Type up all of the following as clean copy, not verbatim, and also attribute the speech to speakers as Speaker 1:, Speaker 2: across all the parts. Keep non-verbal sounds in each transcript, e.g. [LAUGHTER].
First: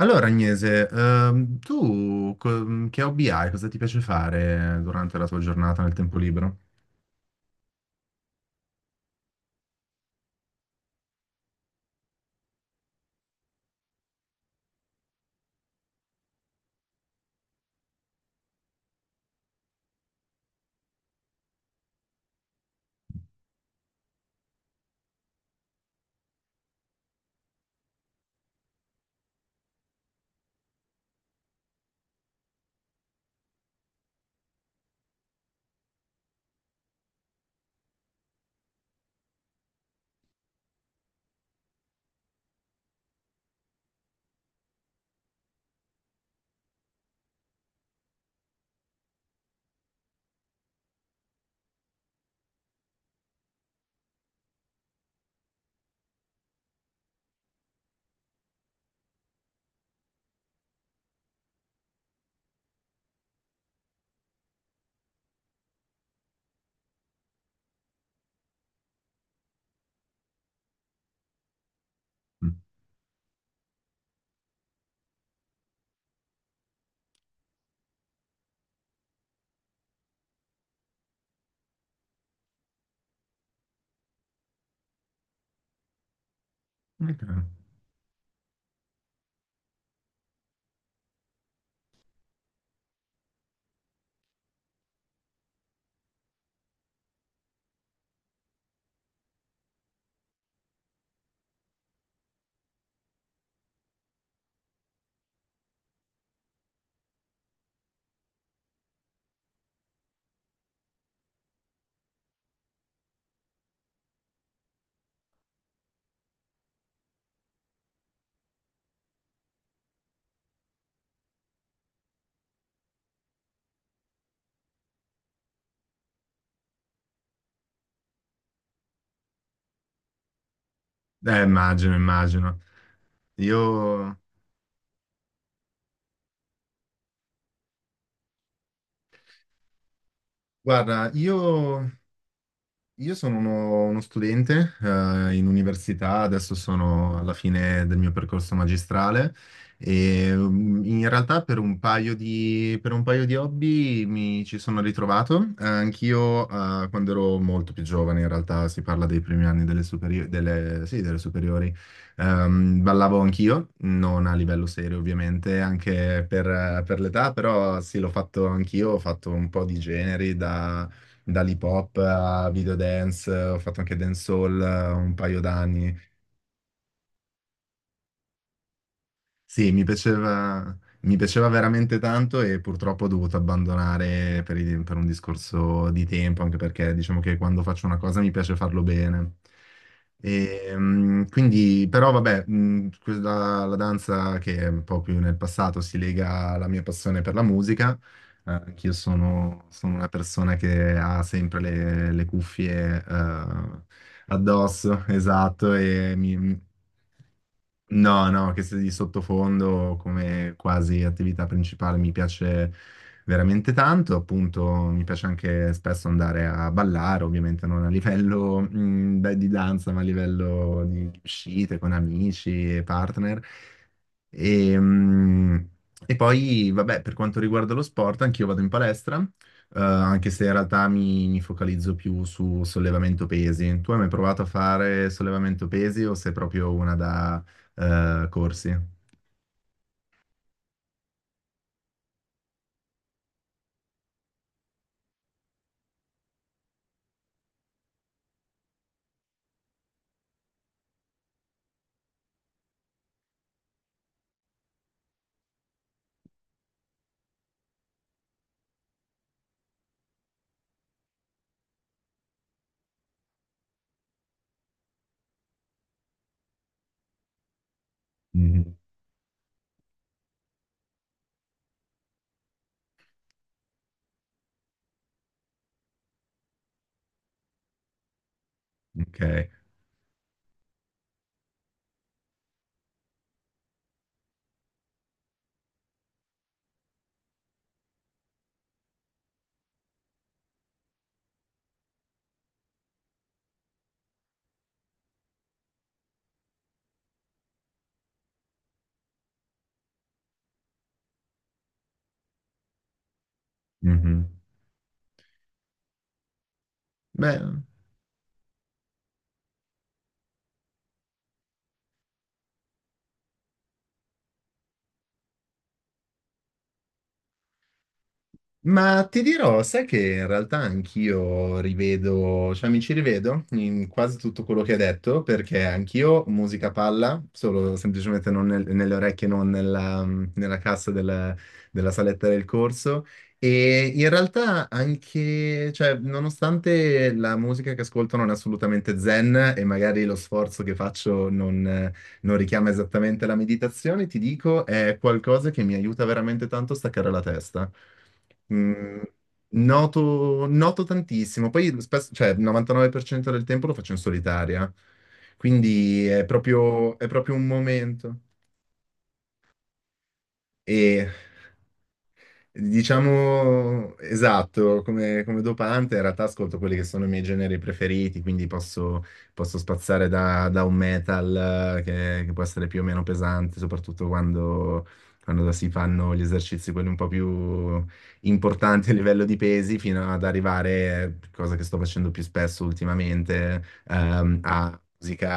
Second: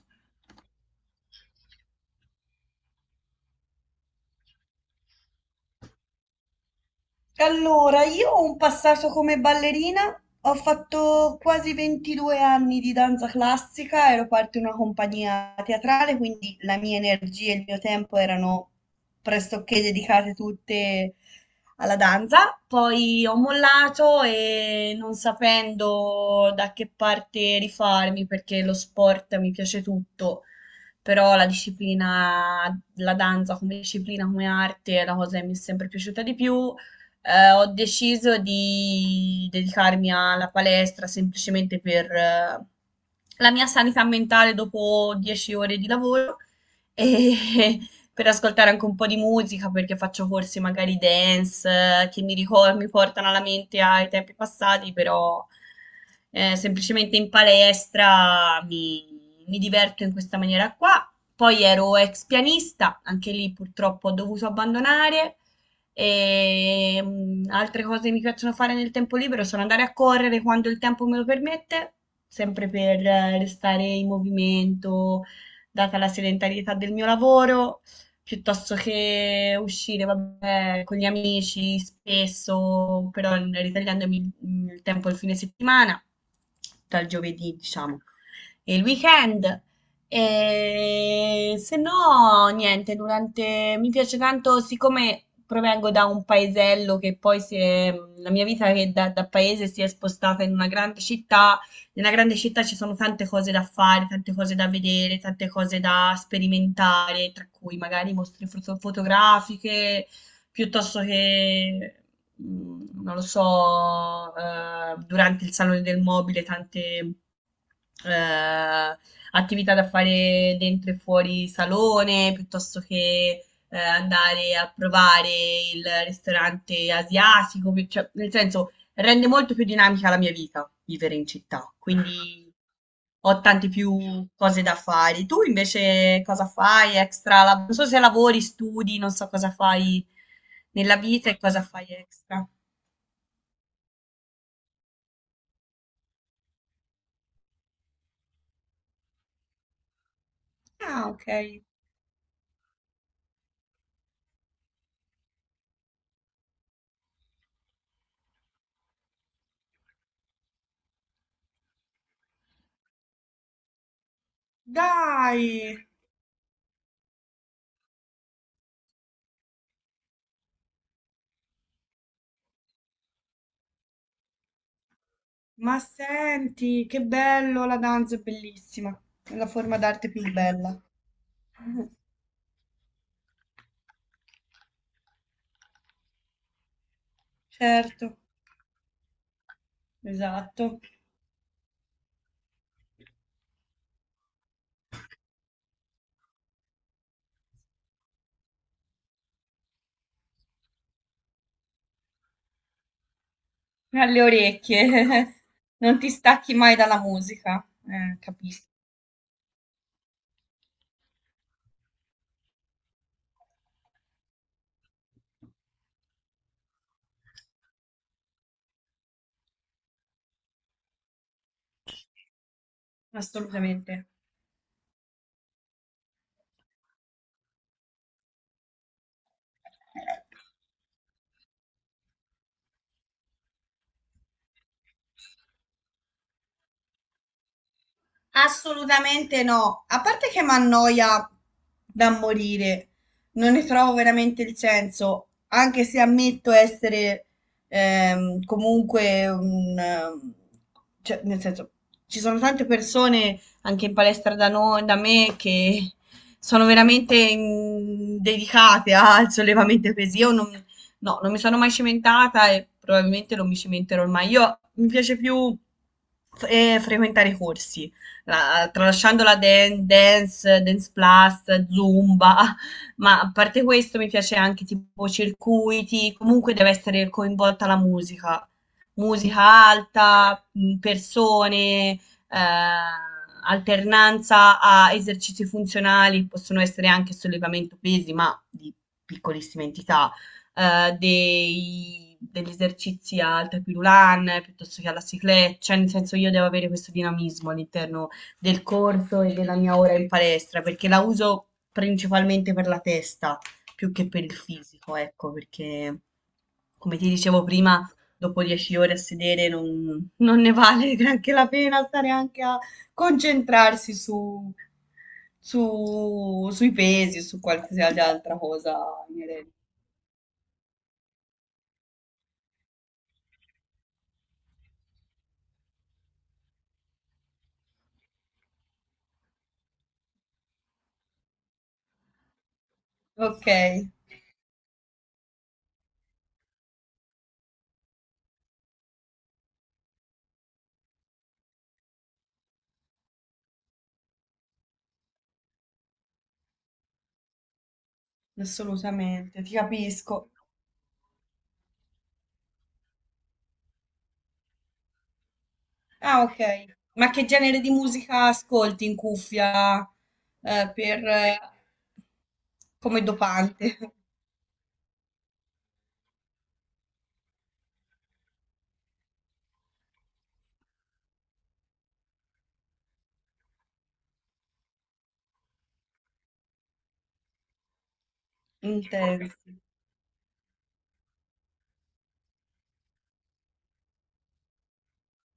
Speaker 1: Allora, Agnese, che hobby hai? Cosa ti piace fare durante la tua giornata nel tempo libero?
Speaker 2: Allora, io ho un passato come ballerina, ho fatto quasi 22 anni di danza classica, ero parte di una compagnia teatrale, quindi la mia energia e il mio tempo erano pressoché dedicate tutte alla danza. Poi ho mollato e non sapendo da che parte rifarmi, perché lo sport mi piace tutto, però la disciplina, la danza come disciplina, come arte è la cosa che mi è sempre piaciuta di più, ho deciso di dedicarmi alla palestra semplicemente per la mia sanità mentale dopo 10 ore di lavoro e [LAUGHS] per ascoltare anche un po' di musica perché faccio corsi magari dance che mi portano alla mente ai tempi passati, però semplicemente in palestra mi diverto in questa maniera qua. Poi ero ex pianista, anche lì purtroppo ho dovuto abbandonare. E altre cose che mi piacciono fare nel tempo libero sono andare a correre quando il tempo me lo permette,
Speaker 1: Mm.
Speaker 2: sempre per restare in movimento, data la sedentarietà del mio lavoro, piuttosto che uscire, vabbè, con gli amici spesso, però ritagliandomi il tempo il fine settimana, dal
Speaker 1: Ok.
Speaker 2: giovedì, diciamo, e il weekend. E se no, niente, mi piace tanto, siccome provengo da un paesello che la mia vita che da paese si è spostata in una grande città, nella grande città ci sono tante cose da fare, tante cose da vedere, tante cose da sperimentare, tra cui magari mostre fotografiche, piuttosto che non lo so, durante il salone del mobile tante, ehm, attività da fare dentro e fuori salone, piuttosto che, andare a provare il ristorante asiatico, pi cioè nel senso, rende molto più dinamica la mia vita vivere in città,
Speaker 1: Immagino,
Speaker 2: quindi
Speaker 1: immagino.
Speaker 2: ho tante
Speaker 1: Io,
Speaker 2: più cose da fare. Tu invece cosa fai extra? Non so se lavori, studi, non so cosa fai nella
Speaker 1: guarda,
Speaker 2: vita e cosa fai
Speaker 1: io
Speaker 2: extra.
Speaker 1: io sono uno studente in università, adesso sono alla fine del mio percorso magistrale e
Speaker 2: Ah,
Speaker 1: in
Speaker 2: ok.
Speaker 1: realtà per un paio di hobby mi ci sono ritrovato. Anch'io quando ero molto più giovane, in realtà si parla dei primi anni delle superiori, ballavo anch'io, non a livello serio
Speaker 2: Dai,
Speaker 1: ovviamente, anche per l'età, però sì, l'ho fatto anch'io, ho fatto un po' di generi da dall'hip hop a video dance, ho fatto anche dancehall un paio
Speaker 2: ma
Speaker 1: d'anni.
Speaker 2: senti, che bello, la danza è bellissima. È la
Speaker 1: Sì,
Speaker 2: forma d'arte più bella.
Speaker 1: mi piaceva veramente tanto e purtroppo ho dovuto abbandonare per un discorso di tempo, anche perché diciamo che quando faccio una
Speaker 2: Certo,
Speaker 1: cosa mi piace farlo bene. E,
Speaker 2: esatto.
Speaker 1: mm, quindi, però vabbè, mm, quella- la danza, che è un po' più nel passato, si lega alla mia passione per la musica. Anch'io sono, sono una persona che ha sempre le cuffie,
Speaker 2: Alle
Speaker 1: addosso, [LAUGHS]
Speaker 2: orecchie.
Speaker 1: esatto,
Speaker 2: [LAUGHS] Non ti stacchi mai dalla musica.
Speaker 1: No, no, che
Speaker 2: Capisco.
Speaker 1: sia di sottofondo, come quasi attività principale, mi piace veramente tanto. Appunto, mi piace anche spesso andare a ballare, ovviamente non a livello di danza, ma a livello di uscite con amici e partner.
Speaker 2: Assolutamente.
Speaker 1: E, mh, e poi vabbè, per quanto riguarda lo sport, anch'io vado in palestra, anche se in realtà mi focalizzo più su sollevamento pesi. Tu hai mai provato a fare sollevamento pesi o sei proprio una da corsi?
Speaker 2: Assolutamente no, a parte che mi annoia da morire, non ne trovo veramente il senso, anche se ammetto essere comunque cioè, nel senso, ci sono tante persone anche in palestra da noi, da me, che sono veramente dedicate al sollevamento pesi. Io non, no, non mi sono mai cimentata e probabilmente non mi cimenterò mai. Io mi piace più frequentare i corsi,
Speaker 1: Mhm.
Speaker 2: tralasciando la dance, dance plus, zumba, [LAUGHS] ma a parte questo mi piace anche tipo circuiti, comunque deve essere coinvolta la musica,
Speaker 1: Ok.
Speaker 2: musica alta, persone, alternanza a esercizi funzionali, possono essere anche sollevamento pesi, ma di piccolissime entità, degli esercizi al tapirulan piuttosto che alla ciclette, cioè nel senso io devo avere questo dinamismo all'interno del corso e della mia ora in palestra, perché la uso principalmente per la testa più che
Speaker 1: Mhm.
Speaker 2: per il fisico, ecco, perché come ti
Speaker 1: Beh,
Speaker 2: dicevo prima, dopo 10 ore a sedere non ne vale [LAUGHS] neanche la pena stare anche a concentrarsi sui pesi, su qualsiasi altra cosa
Speaker 1: ma ti
Speaker 2: inerente.
Speaker 1: dirò, sai che in realtà anch'io rivedo, cioè mi ci rivedo in quasi tutto quello che hai detto, perché anch'io musica palla, solo semplicemente non nel- nelle orecchie, non nella, nella cassa della saletta del corso.
Speaker 2: Ok,
Speaker 1: E in realtà anche, cioè, nonostante la musica che ascolto non è assolutamente zen e magari lo sforzo che faccio non richiama esattamente la meditazione, ti dico, è qualcosa che mi aiuta veramente tanto a staccare la testa. Mm,
Speaker 2: assolutamente, ti capisco.
Speaker 1: Noto, noto tantissimo. Poi spesso, cioè, il 99% del tempo lo faccio in solitaria, quindi
Speaker 2: Ah, ok.
Speaker 1: è
Speaker 2: Ma che
Speaker 1: proprio un
Speaker 2: genere di
Speaker 1: momento.
Speaker 2: musica ascolti in cuffia, eh, per,
Speaker 1: E
Speaker 2: eh, come dopante? [LAUGHS]
Speaker 1: Diciamo, esatto, come dopante in realtà ascolto quelli che sono i miei generi preferiti, quindi posso, posso spaziare da un metal che può essere più o meno pesante, soprattutto quando si fanno gli esercizi quelli un po' più importanti a livello
Speaker 2: Intenso.
Speaker 1: di pesi, fino ad arrivare, cosa che sto facendo più spesso ultimamente, a musica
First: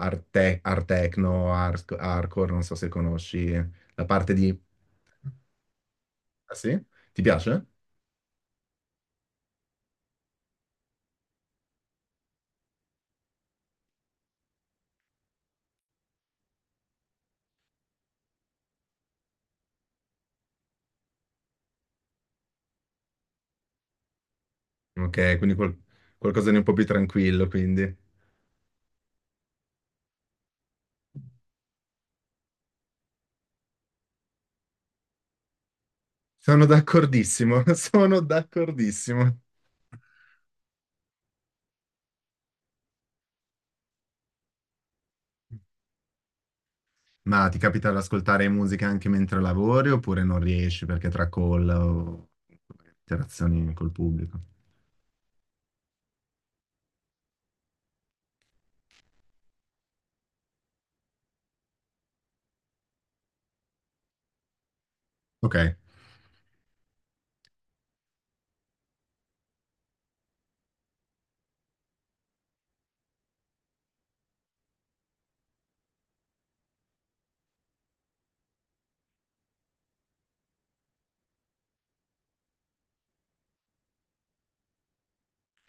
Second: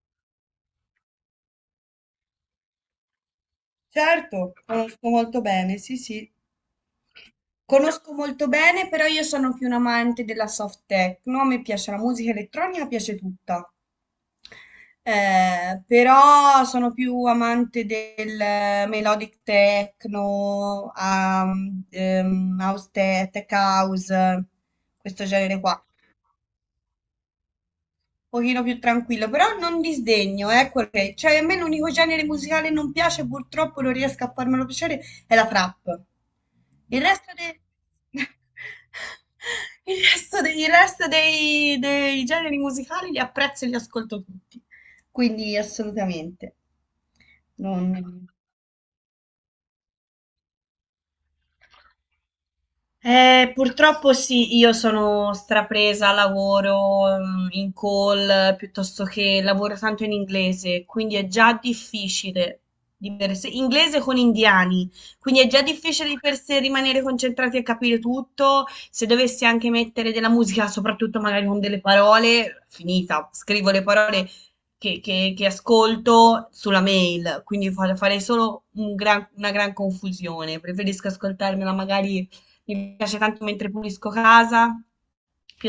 Speaker 1: art, art techno, hardcore, non so se conosci la parte
Speaker 2: Certo,
Speaker 1: di...
Speaker 2: conosco molto bene, sì, sì.
Speaker 1: Ah sì? Ti piace?
Speaker 2: Conosco molto bene, però io sono più un amante della soft techno, a me piace la musica elettronica, piace tutta. Però sono più amante del melodic techno, house tech house, questo
Speaker 1: Ok, quindi
Speaker 2: genere qua,
Speaker 1: qualcosa di un po' più tranquillo, quindi.
Speaker 2: pochino più tranquillo, però non disdegno, ecco che, cioè a me l'unico genere musicale che non piace, purtroppo non riesco a farmelo piacere, è la trap.
Speaker 1: Sono
Speaker 2: Il resto
Speaker 1: d'accordissimo, [LAUGHS] sono
Speaker 2: dei... [LAUGHS]
Speaker 1: d'accordissimo.
Speaker 2: Il resto dei, dei generi musicali li apprezzo e li ascolto tutti, quindi assolutamente.
Speaker 1: Ma ti
Speaker 2: Non...
Speaker 1: capita di ascoltare musica anche mentre lavori, oppure non riesci perché tra call o interazioni col
Speaker 2: Purtroppo
Speaker 1: pubblico?
Speaker 2: sì, io sono strapresa, lavoro in call piuttosto che lavoro tanto in inglese, quindi è già difficile di per sé, inglese con indiani, quindi è
Speaker 1: Ok,
Speaker 2: già difficile di per sé rimanere concentrati e capire tutto. Se dovessi anche mettere della musica, soprattutto magari con delle parole, finita, scrivo le parole che ascolto sulla mail, quindi farei solo una gran confusione. Preferisco ascoltarmela magari, mi piace tanto mentre pulisco casa,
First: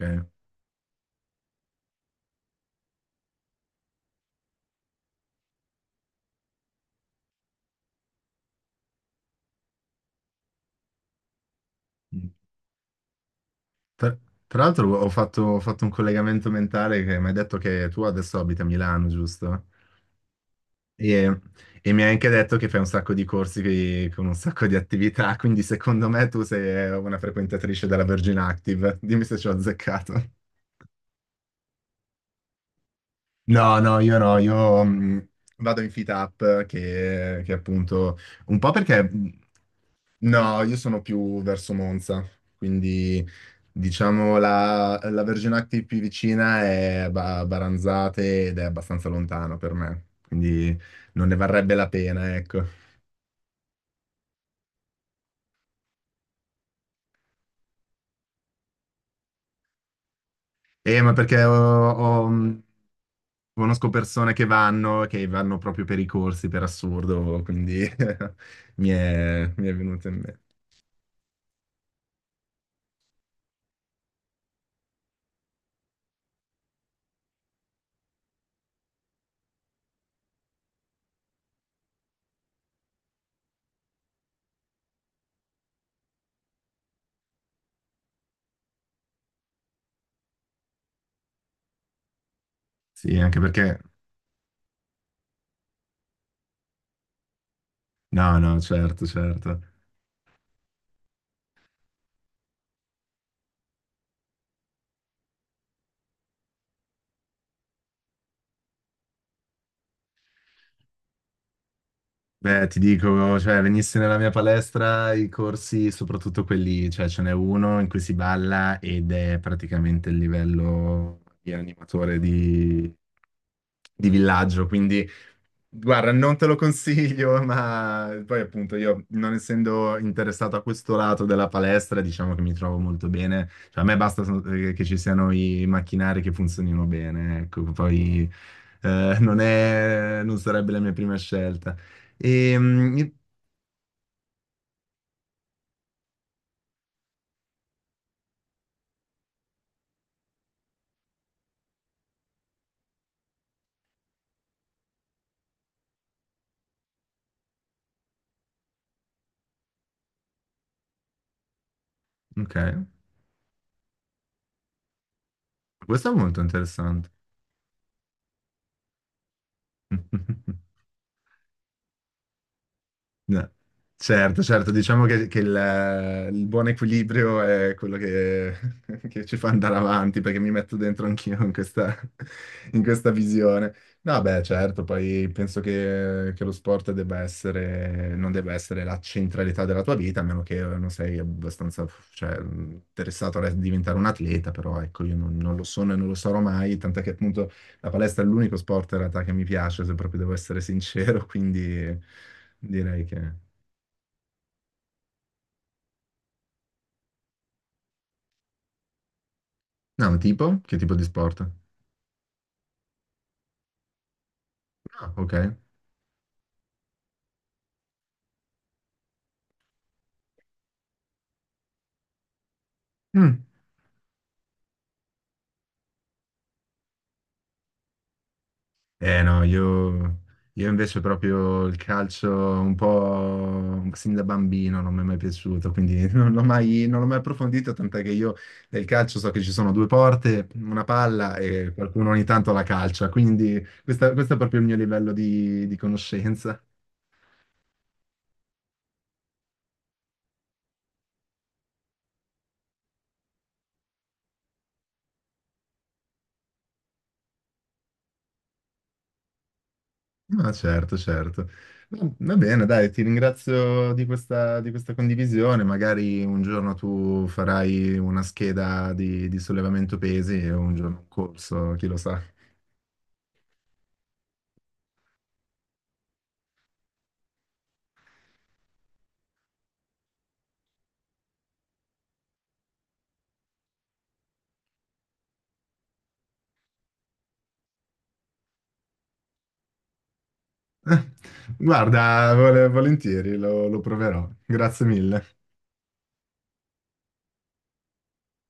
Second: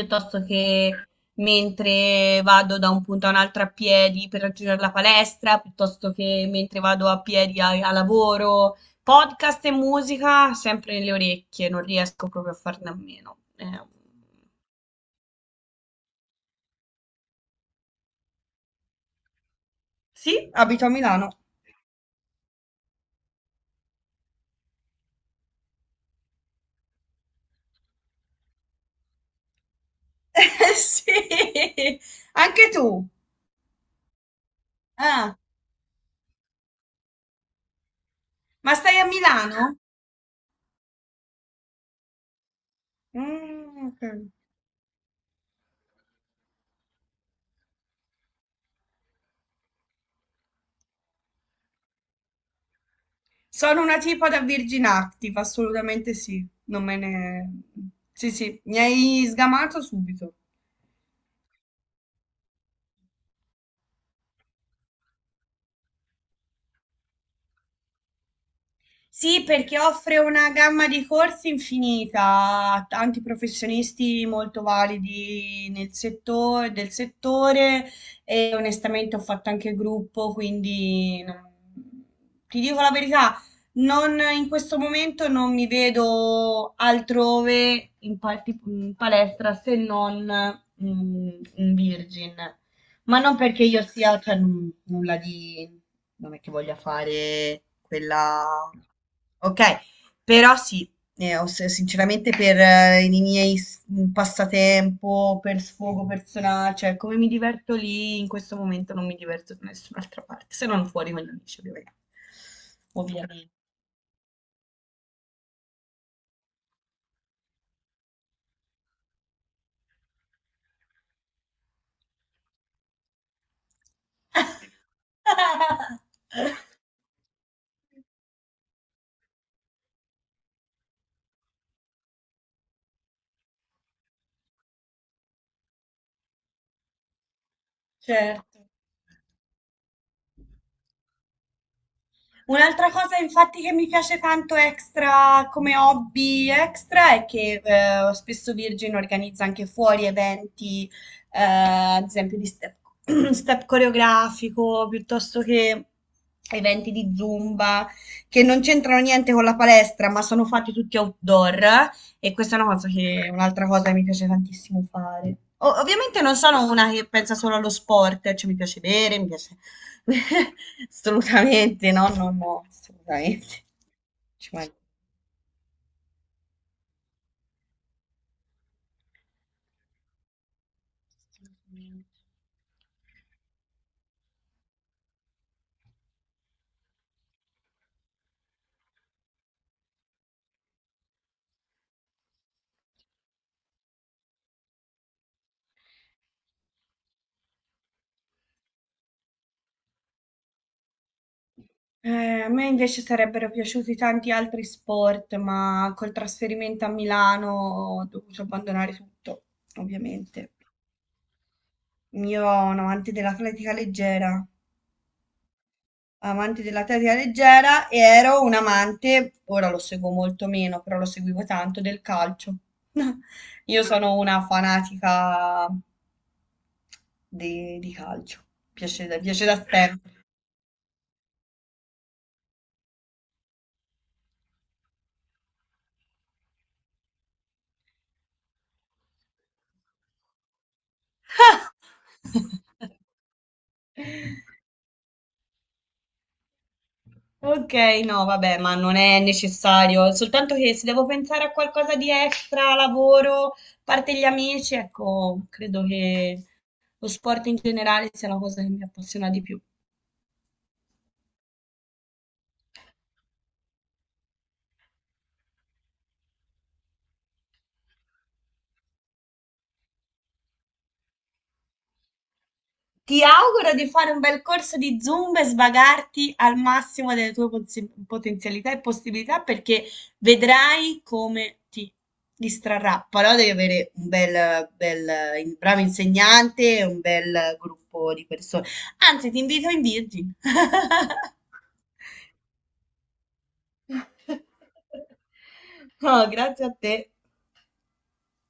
Speaker 1: ok.
Speaker 2: che mentre vado da un punto a un altro a piedi per raggiungere la palestra, piuttosto che mentre vado a piedi a lavoro. Podcast e musica sempre nelle orecchie, non riesco proprio a farne a meno.
Speaker 1: Tra, Tra l'altro ho fatto un collegamento mentale, che mi hai detto che tu adesso abiti a Milano, giusto?
Speaker 2: Sì, abito a Milano.
Speaker 1: E, e mi hai anche detto che fai un sacco di corsi con un sacco di attività, quindi secondo me tu sei una frequentatrice della Virgin Active. Dimmi se ci ho azzeccato.
Speaker 2: [LAUGHS] Sì, anche tu.
Speaker 1: No, no, io no, io
Speaker 2: Ah,
Speaker 1: vado in Fit Up, che appunto un po'
Speaker 2: ma stai
Speaker 1: perché
Speaker 2: a Milano?
Speaker 1: no, io sono più verso Monza, quindi
Speaker 2: Mm, ok.
Speaker 1: diciamo la, la Virgin Active più vicina è Baranzate ed è abbastanza lontano per me, quindi non ne varrebbe la pena, ecco.
Speaker 2: Sono una tipa da Virgin Active, assolutamente sì. Non me ne... Sì, sì, mi hai sgamato subito.
Speaker 1: Ma perché conosco persone che vanno proprio per i corsi, per assurdo, quindi [LAUGHS]
Speaker 2: Sì,
Speaker 1: mi è
Speaker 2: perché
Speaker 1: venuto in
Speaker 2: offre
Speaker 1: mente.
Speaker 2: una gamma di corsi infinita, tanti professionisti molto validi nel settore, del settore, e onestamente ho fatto anche gruppo, quindi ti dico la verità, non, in questo momento non mi vedo altrove in, in palestra se non mm, in Virgin,
Speaker 1: Sì,
Speaker 2: ma non
Speaker 1: anche
Speaker 2: perché
Speaker 1: perché...
Speaker 2: io sia, cioè, nulla di, non è che voglia fare
Speaker 1: No, no,
Speaker 2: quella.
Speaker 1: certo, certo.
Speaker 2: Okay, però sì, ho s sinceramente per i miei s passatempo, per sfogo persona, cioè come mi diverto lì, in questo momento non mi diverto da nessun'altra parte, se non fuori con gli amici ovviamen
Speaker 1: Beh, ti dico,
Speaker 2: ovviamen
Speaker 1: cioè, venissi nella mia palestra i corsi, soprattutto quelli, cioè, ce n'è uno in cui si balla ed è praticamente il livello di animatore di villaggio, quindi... Guarda,
Speaker 2: [LAUGHS]
Speaker 1: non te lo consiglio, [LAUGHS] ma poi appunto, io non essendo interessato a questo lato della palestra, diciamo che mi trovo molto bene. Cioè, a me basta che ci siano i macchinari, che funzionino bene, ecco. poi
Speaker 2: Certo.
Speaker 1: eh, non è, non sarebbe la mia prima scelta. E,
Speaker 2: Un'altra
Speaker 1: mm,
Speaker 2: cosa infatti che mi piace tanto extra come hobby extra è che spesso Virgin organizza anche fuori eventi, ad esempio di step, [CLEARS THROAT] step coreografico, piuttosto che eventi di Zumba, che non c'entrano niente con la palestra, ma sono fatti tutti outdoor, e
Speaker 1: ok,
Speaker 2: questa è una cosa che, un'altra cosa che mi piace tantissimo fare.
Speaker 1: questo è
Speaker 2: Ovviamente non
Speaker 1: molto
Speaker 2: sono una che
Speaker 1: interessante.
Speaker 2: pensa solo allo sport, cioè mi piace bere, mi piace
Speaker 1: [LAUGHS]
Speaker 2: [LAUGHS] Assolutamente, no, no, no,
Speaker 1: No.
Speaker 2: assolutamente.
Speaker 1: Certo,
Speaker 2: Ci
Speaker 1: certo,
Speaker 2: manca.
Speaker 1: diciamo che il buon equilibrio è quello che, [LAUGHS] che ci fa andare avanti, perché mi metto dentro anch'io in questa, [LAUGHS] in questa visione. No, beh, certo, poi penso che lo sport debba essere, non debba essere la centralità della tua vita, a meno che non sei abbastanza, cioè, interessato a diventare un atleta. Però ecco, io non, non lo sono e non lo sarò mai, tant'è che appunto la palestra è l'unico sport in realtà che mi piace, se proprio devo essere sincero, [LAUGHS] quindi
Speaker 2: A me invece
Speaker 1: direi che...
Speaker 2: sarebbero piaciuti tanti altri sport, ma col trasferimento a Milano ho dovuto abbandonare tutto,
Speaker 1: No,
Speaker 2: ovviamente.
Speaker 1: tipo? Che tipo di sport?
Speaker 2: Io ero un amante dell'atletica leggera,
Speaker 1: Ah, ok.
Speaker 2: amante dell'atletica leggera, e ero un amante, ora lo seguo molto meno, però lo seguivo tanto, del calcio. [LAUGHS]
Speaker 1: Mm.
Speaker 2: Io sono una fanatica di calcio.
Speaker 1: Eh no,
Speaker 2: Piace da sempre.
Speaker 1: io invece proprio il calcio un po' sin da bambino non mi è mai piaciuto, quindi [LAUGHS] non l'ho mai, non l'ho mai approfondito, tant'è che io nel calcio so che ci sono due porte, una palla e qualcuno ogni tanto la
Speaker 2: [LAUGHS]
Speaker 1: calcia, quindi questo è proprio il mio livello di conoscenza.
Speaker 2: Ok, no, vabbè, ma non è necessario, soltanto che se devo pensare a qualcosa di extra, lavoro, a parte gli amici, ecco, credo che lo sport in generale sia la cosa che mi appassiona di più.
Speaker 1: No, certo, certo. Va va bene, dai, ti ringrazio di questa condivisione. Magari un giorno tu farai una scheda di sollevamento pesi e un giorno un corso, chi lo sa.
Speaker 2: Ti auguro di fare un bel corso di Zumba e svagarti al massimo delle tue potenzialità e possibilità perché vedrai come ti distrarrà. Però devi avere un bel, bel, bravo insegnante e un bel gruppo di persone. Anzi, ti invito in Virgin. [LAUGHS]
Speaker 1: [LAUGHS] Guarda, volentieri, lo proverò. Grazie
Speaker 2: [LAUGHS]
Speaker 1: mille.
Speaker 2: No, grazie a te.